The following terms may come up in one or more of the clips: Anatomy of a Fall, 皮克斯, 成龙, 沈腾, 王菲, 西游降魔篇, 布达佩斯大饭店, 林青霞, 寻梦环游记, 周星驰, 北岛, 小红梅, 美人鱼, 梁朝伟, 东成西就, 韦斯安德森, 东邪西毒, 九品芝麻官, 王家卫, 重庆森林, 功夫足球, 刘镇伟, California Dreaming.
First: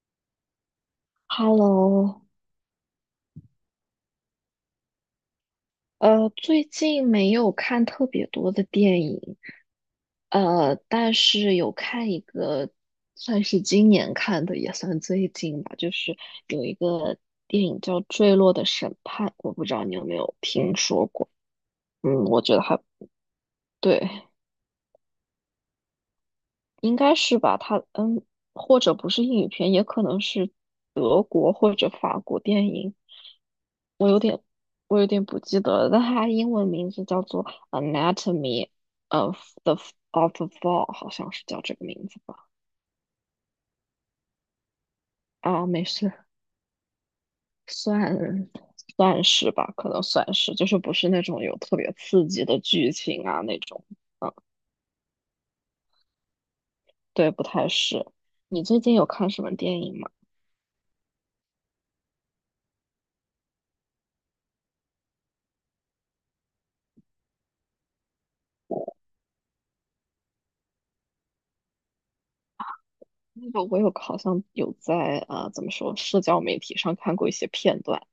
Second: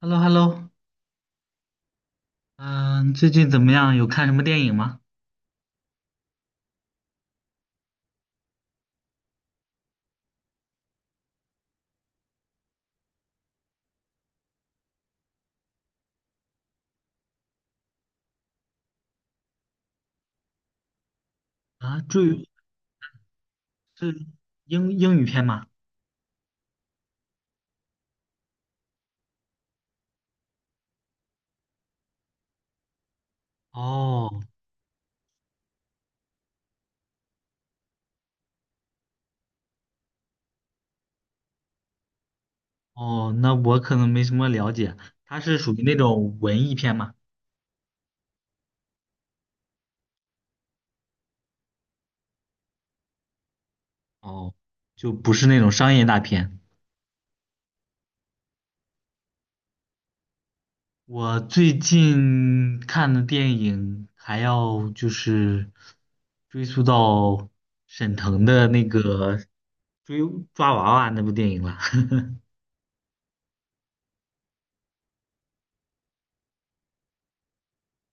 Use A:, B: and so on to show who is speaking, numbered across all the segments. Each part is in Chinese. A: h e l l o h e l l o
B: Hello，
A: 嗯，最近怎么样？有看什么电影吗？
B: 最近没有看特别多的电影，但是有看一个，算是今年看的，也算最近吧，就是有一个电影叫《坠落的审判》，我不知道你有没有听说过，
A: 啊，
B: 嗯，我觉得还对。
A: 是英语片吗？
B: 应该是吧？它嗯，或者不是英语片，也可能是德国或者法国电影。我有
A: 哦
B: 点，我有点不记得了，但它英文名字叫做《Anatomy of the of a Fall》，好像是叫这个名字吧？
A: 哦，那我可能没什么了解，它是
B: 啊，
A: 属于
B: 没
A: 那
B: 事，
A: 种文艺片吗？
B: 算算是吧，可能算是，就是不是那种有特别刺激的剧情啊那种。嗯，
A: 哦，就不是那种商业大片。
B: 对，不太是。你最近有看什么电影吗？
A: 我最近看的电影还要就是追溯到沈腾的那个追抓娃娃那部电影了。
B: 那个我有好像有在啊怎么说，社交媒体上看过一些片段。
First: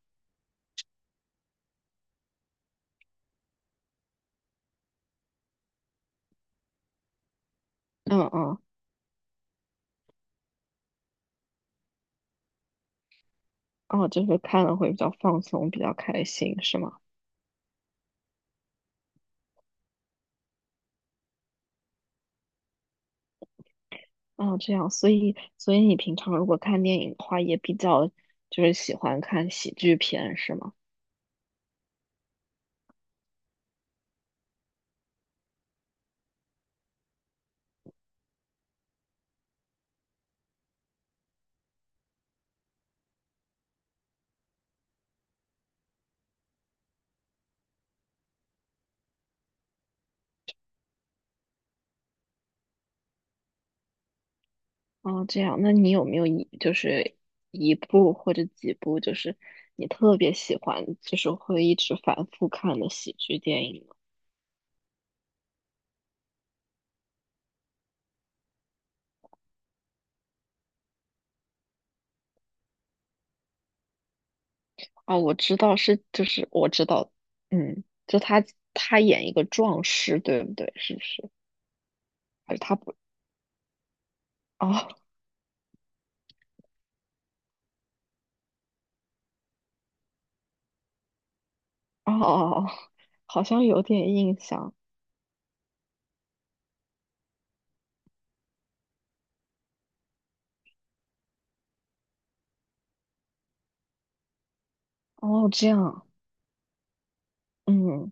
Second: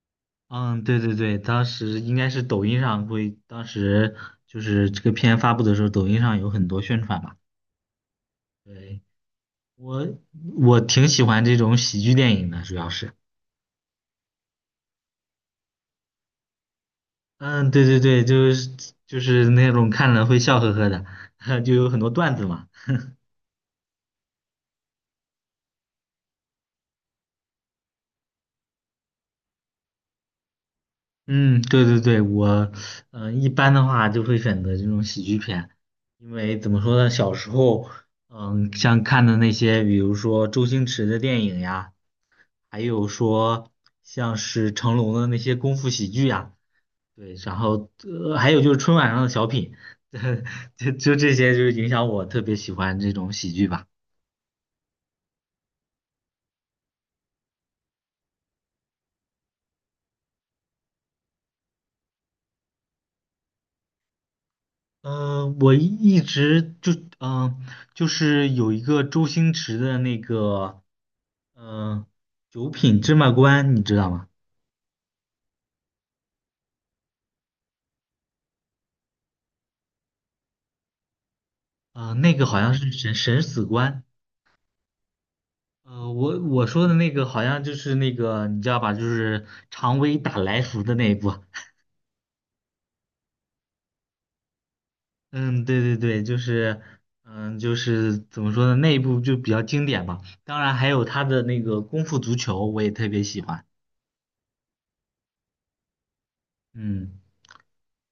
A: 嗯，对对对，当时应该是抖音上会，当时就是这个片发布的时候，抖音上有很多宣传嘛。
B: 嗯嗯，
A: 对，我我挺喜欢这种喜剧电影的，主要是，
B: 哦，就是看了会比较放松，比较开心，是吗？
A: 嗯，对对对，就是那种看了会笑呵呵的，就有很多段子嘛。
B: 哦，这样，所以你平常如果看电影的话，也比较就是喜欢看喜剧片，是吗？
A: 嗯，对对对，我一般的话就会选择这种喜剧片，因为怎么说呢，小时候像看的那些，比如说周星驰的电影呀。还有说像是成龙的那些功夫喜剧呀、对，然后还有就是春晚上的小品，就这些，就是影响我特别喜欢这种喜剧吧。
B: 哦，这样，那你有没有一就是一部或者几部，就是你特别喜欢，就是会一直反复看的喜剧电影？
A: 嗯、我一直就嗯、呃就是有一个周星驰的那个嗯、呃九品芝麻官，你知道吗？
B: 哦，我知道是，就是我知道，嗯，他演一个壮士，对不对？是不是？
A: 嗯，那个
B: 还
A: 好
B: 是
A: 像
B: 他
A: 是
B: 不？
A: 审死官。
B: 哦
A: 我说的那个好像就是那个，你知道吧？就是常威打来福的那一部。
B: 哦哦，哦好像有点印象。
A: 嗯，对对对，就是怎么说呢，那一部就比较经典吧。当然还有他的那个《功夫足球》，我也特别喜欢。
B: 哦，这样，
A: 嗯，
B: 嗯，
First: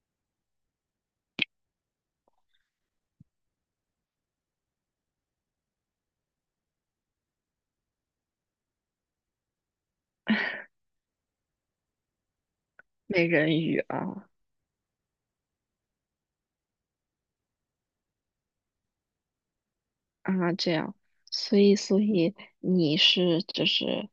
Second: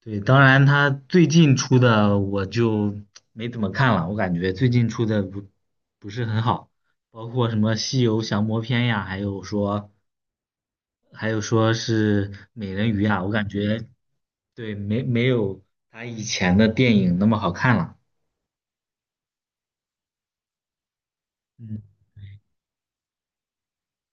A: 对，当然他最近出的我就没怎么看了，我感觉最近出的不是很好，包括什么《西游降魔篇》呀，还有说是《美人鱼》啊，
B: 美
A: 我感
B: 人鱼
A: 觉
B: 啊
A: 对没有他以前的电影那么好看了。
B: 啊，这样，所以
A: 嗯
B: 所以你是就是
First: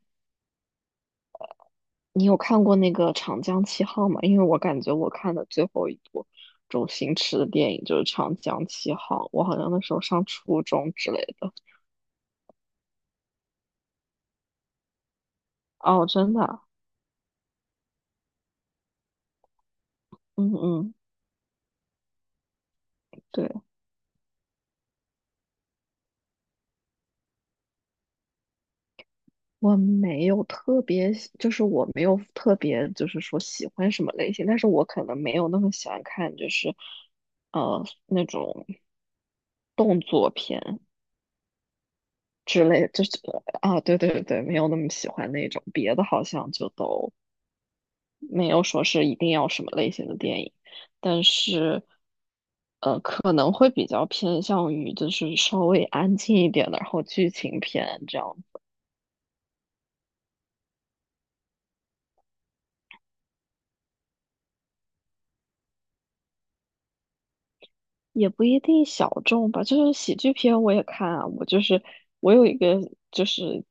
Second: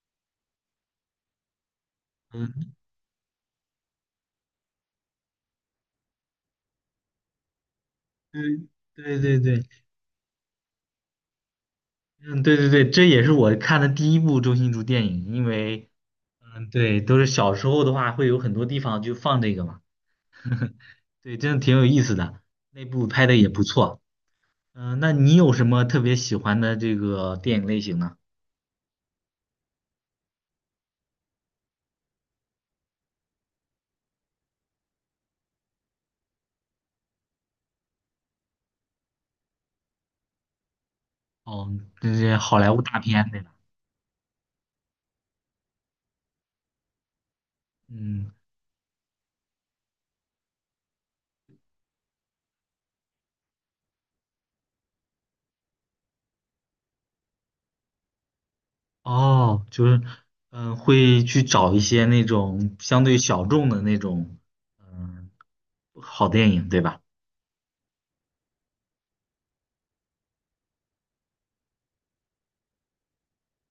B: 你有看
A: 嗯，
B: 过那个《长江七号》吗？因为我感觉我看的最后一部周星驰的电影就是《长
A: 对
B: 江七
A: 对
B: 号》，
A: 对
B: 我好
A: 对。
B: 像那时候上初中之类的。
A: 嗯，对对对，这也是我看的第一部周星驰电影，因为，
B: 哦，真的啊
A: 嗯，对，都是小时候的话，会有很多地方就放这个嘛，
B: 嗯嗯。
A: 对，真的挺有意思的，那部拍的也不
B: 对。
A: 错。那你有什么特别喜欢的这个电影类型呢？
B: 我没有特别，就是说喜欢什么类型，但是我可能没有那么喜欢看，那种动作片
A: 哦，这些好
B: 之
A: 莱坞
B: 类，
A: 大
B: 就是
A: 片对吧？
B: 啊，对对对，没有那么喜欢那种，别的好像就都
A: 嗯，
B: 没有说是一定要什么类型的电影，但是可能会比较偏向于就是稍微安静一点的，然后剧情片这样。
A: 哦，就是，会去找一些那种相对小众的那种，嗯，好电影对吧？
B: 也不一定小众吧，就是喜剧片我也看啊。我有一个就是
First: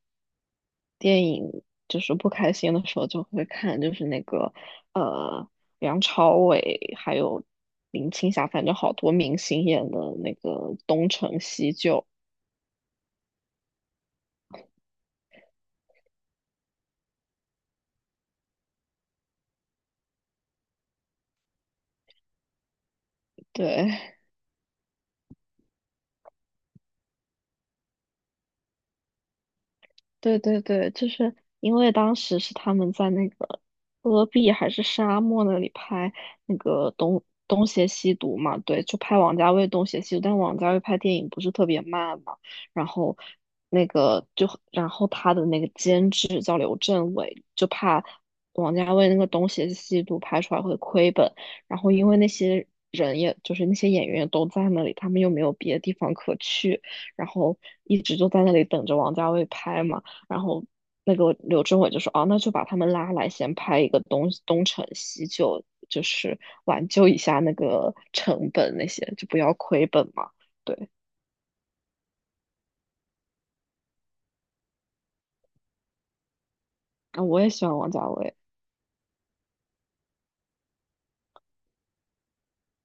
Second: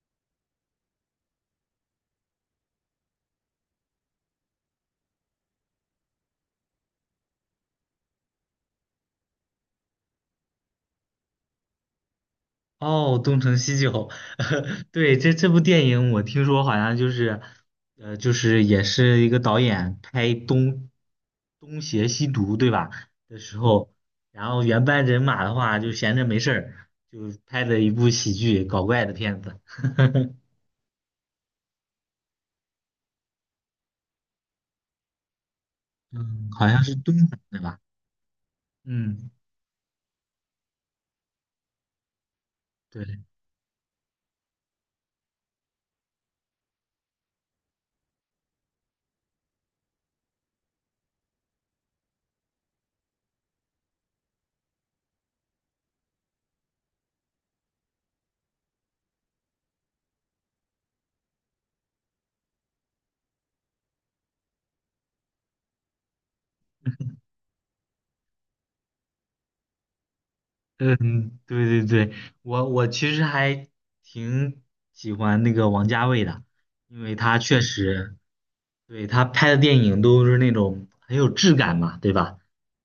B: 电影，就是不开心的时候就会看，就是那个呃梁朝伟还有林青霞，反正好多明星演的那个《东成西就》。
A: 哦，《东成西就》对，这部电影我听说好像就是，就是也是一个导演拍东邪西毒，对吧？的时
B: 对，
A: 候，然后原班人马的话就闲着没事儿，就拍的一部喜剧搞怪的片子，
B: 对对对，就是因为当时是他们在那个戈壁还是沙漠那里 拍
A: 嗯，
B: 那
A: 好像
B: 个
A: 是东北的
B: 东
A: 吧？
B: 邪西毒嘛，对，就拍
A: 嗯，
B: 王家卫东邪西毒，但王家卫拍电影不是特别慢嘛，然后
A: 对。
B: 那个就然后他的那个监制叫刘镇伟，就怕王家卫那个东邪西毒拍出来会亏本，然后因为那些人也就是那些演员都在那里，他们又没有别的地方可去。然后一直就在那里等着王家卫拍嘛。然后那个柳智伟就说：“哦，那就把他们拉来，先拍一个东成西就，就是挽救一下那个成本那些，就不要亏本嘛。” 对，
A: 嗯，对对对，我其实还挺喜欢那个王家卫的，因为
B: 啊，
A: 他
B: 我也
A: 确
B: 喜欢王家
A: 实，
B: 卫。
A: 对，他拍的电影都是那种很有质感嘛，对吧？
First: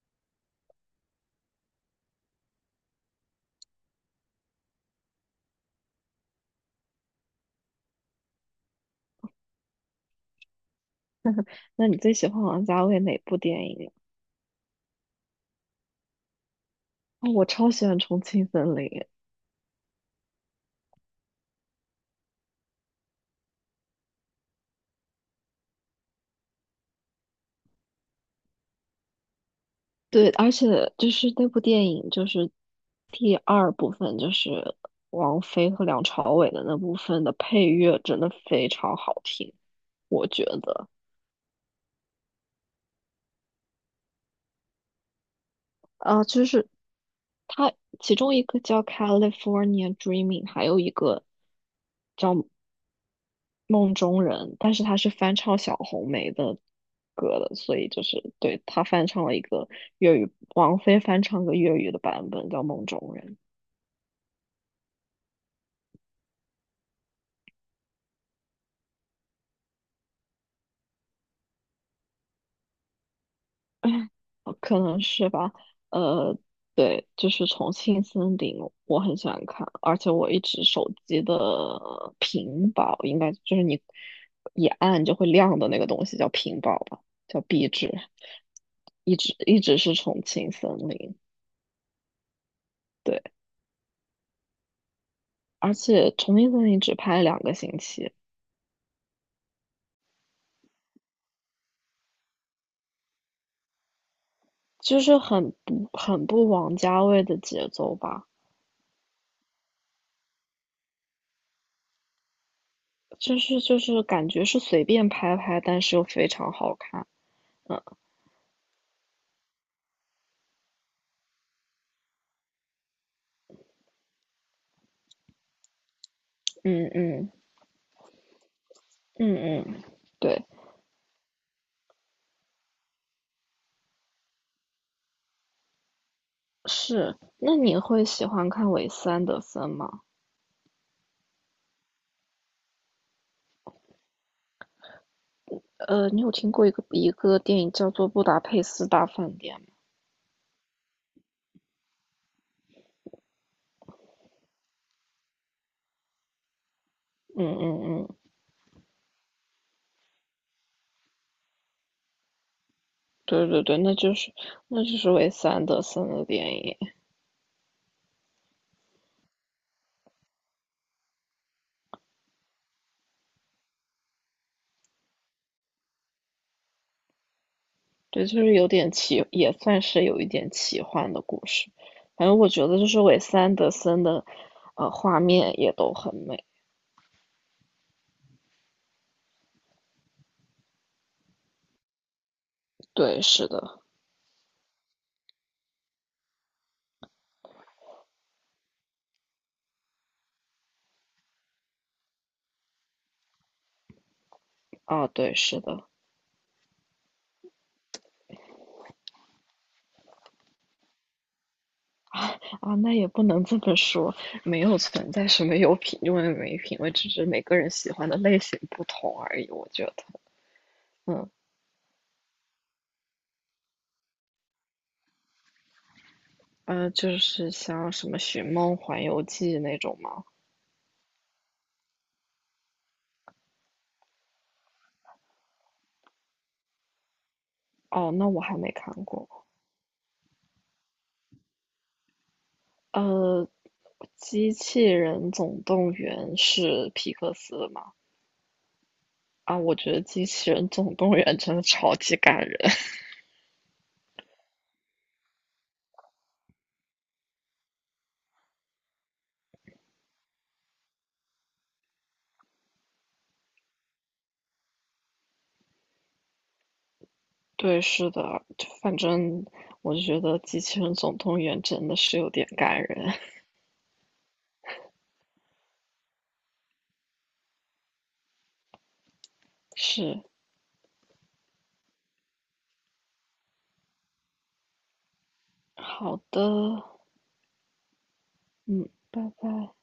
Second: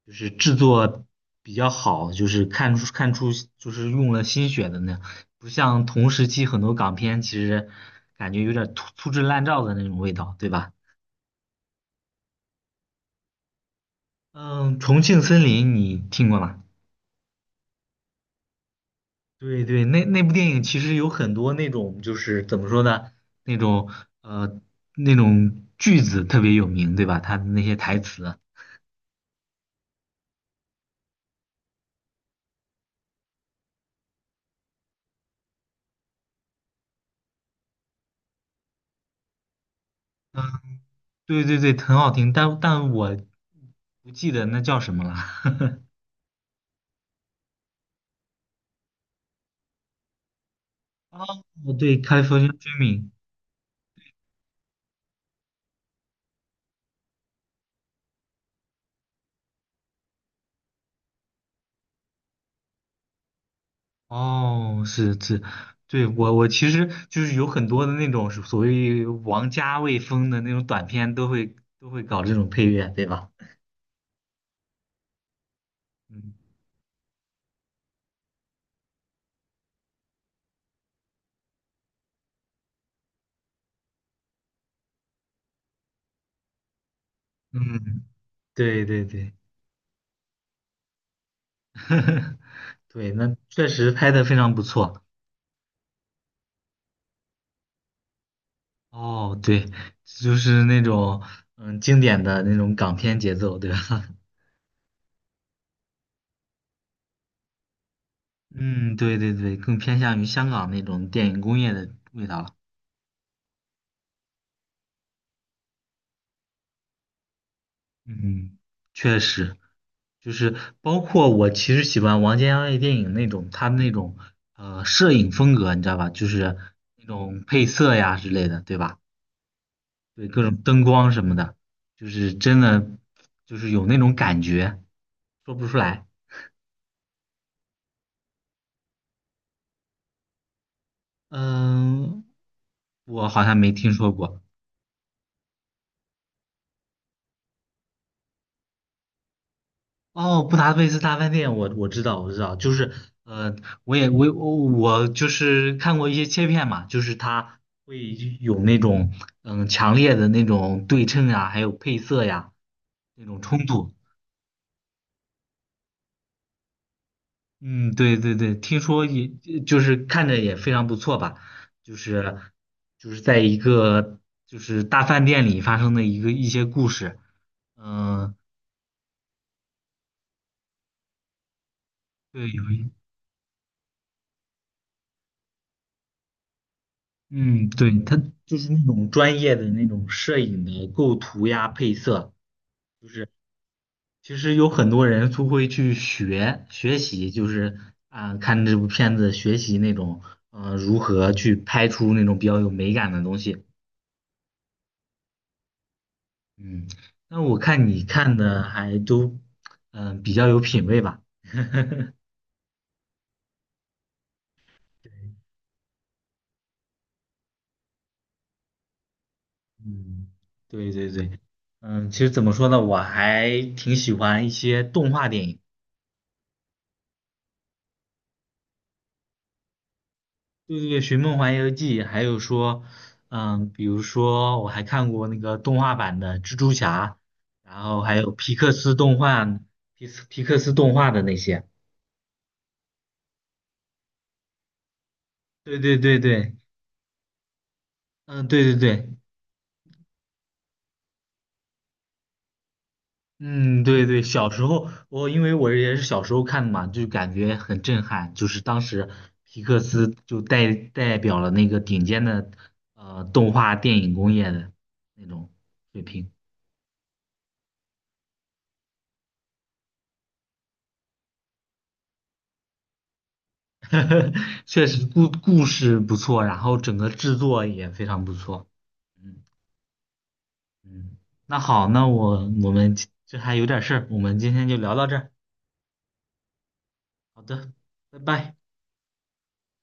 A: 就是制作比较好，就是看出就是用了心血的那样不像同时期很多港片其实感觉有点粗制滥造的那种味道，对吧？
B: 那你最喜欢王家卫哪部电影啊？
A: 嗯，《重庆森林》你听过吗？
B: 哦我超喜欢《重庆森林》。
A: 对对，那部电影其实有很多那种就是怎么说呢，那种呃那种句子特别有名，对吧？他的那些台词，
B: 对，而且就是那部电影，就是第二部分，就是王菲和梁朝伟的那部分的配乐真的非常好听，我
A: 嗯，
B: 觉得。
A: 对对对，很好听，但我不记得那叫什么了。
B: 啊，就是它其中一个叫《California Dreaming》，还有一个
A: 哦，对开 a l i f
B: 《梦中人》，但是他是翻唱小红梅的歌的，所以就是对他翻唱了一个粤语，王菲翻唱个粤语的版本叫《梦中人》。
A: 哦，是是，对我其实就是有很多的那种所谓王家卫风的那种短片，都会搞这种配乐，对吧？
B: 哦可能是吧，
A: 嗯
B: 呃，对，就是《重庆森林》，我很喜欢看，而且我一直手机的屏保，应该就是你一按就会亮的那个东西叫屏保吧，叫壁纸，
A: 嗯，对对对。
B: 一直是《重庆森林》，
A: 对，
B: 对，
A: 那确实拍的非常不错。
B: 而且《重庆森林》只拍了两个星期，
A: 哦，对，就是那种经典的那种港片节奏，对吧？
B: 很不王家卫的节奏吧，
A: 嗯，对对对，更偏向于香港那种电影工业的味道了。
B: 就是感觉是随便拍拍，但是又非常好看，嗯
A: 嗯，确实，就是包括我其实喜欢王家卫电影那种他那种摄影风格，你知道吧？就是
B: 嗯
A: 那
B: 嗯。
A: 种配色呀之类的，对吧？
B: 嗯嗯，
A: 对，各
B: 对，
A: 种灯光什么的，就是真的就是有那种感觉，说不出来。
B: 是。那你会喜欢看韦斯安德森吗？
A: 嗯，我好像没听说过。
B: 你有听过一个电影叫做《布达佩斯大饭店》吗？
A: 哦，布达佩斯大饭店，我知道，我知道，就是呃，我也我我我就是看过一些切片嘛，就是
B: 嗯
A: 它
B: 嗯
A: 会
B: 嗯，
A: 有那种强烈的那种对称呀，还有配色呀那种
B: 对对
A: 冲
B: 对，
A: 突。
B: 那就是韦斯安德森的电影，
A: 嗯，对对对，听说也就是看着也非常不错吧，就是就是在一个就是大饭店里发生的一些故事。
B: 对，
A: 嗯，
B: 就是有点奇，也算是有一点奇幻的故事。反正
A: 对，
B: 我
A: 有
B: 觉得就
A: 一。
B: 是韦斯安德森的，画面也都很美。
A: 嗯，对，他就是那种专业的那种摄影的构图呀、配色，就
B: 对，
A: 是
B: 是的，
A: 其实有很多人都会去学习，就是啊、看这部片子学习那种如何去拍出那种比较有美感的东西。
B: 啊，对，是的。
A: 嗯，那我看你看的还都比较有品味吧。
B: 啊，那也不能这么说，没有存在什么有品味没品味，只是每个人喜欢的类型不同而已。我觉得，
A: 嗯，对对
B: 嗯，
A: 对，其实怎么说呢，我还挺喜欢一些动画电影。
B: 就是像什么《寻梦环游记》那种吗？
A: 对对对，《寻梦环游记》，还有说，比如说我还看过那个动画版的蜘蛛侠，然后
B: 哦，
A: 还
B: 那
A: 有
B: 我
A: 皮
B: 还
A: 克
B: 没看
A: 斯动
B: 过。
A: 画、皮克斯动画的那些。
B: 呃，《机器人总
A: 对
B: 动
A: 对对
B: 员》
A: 对，
B: 是皮克斯的吗？
A: 嗯，对对对，
B: 啊，我觉得《机器人总动员》真的超级感人。
A: 嗯，对对，小时候我因为我也是小时候看的嘛，就感觉很震撼，就是当时皮克斯就代表了那个顶尖的动画电影工业的那种水平。
B: 对，是的，就反正我就觉得《机器人总动员》真的是有点感人。
A: 确实故事不错，然后整个制作也非常不错。嗯
B: 是，
A: 嗯，那好，那我们这还有点事儿，我们今天就聊到这儿。
B: 好的。
A: 好的，拜拜。
B: 嗯，拜拜。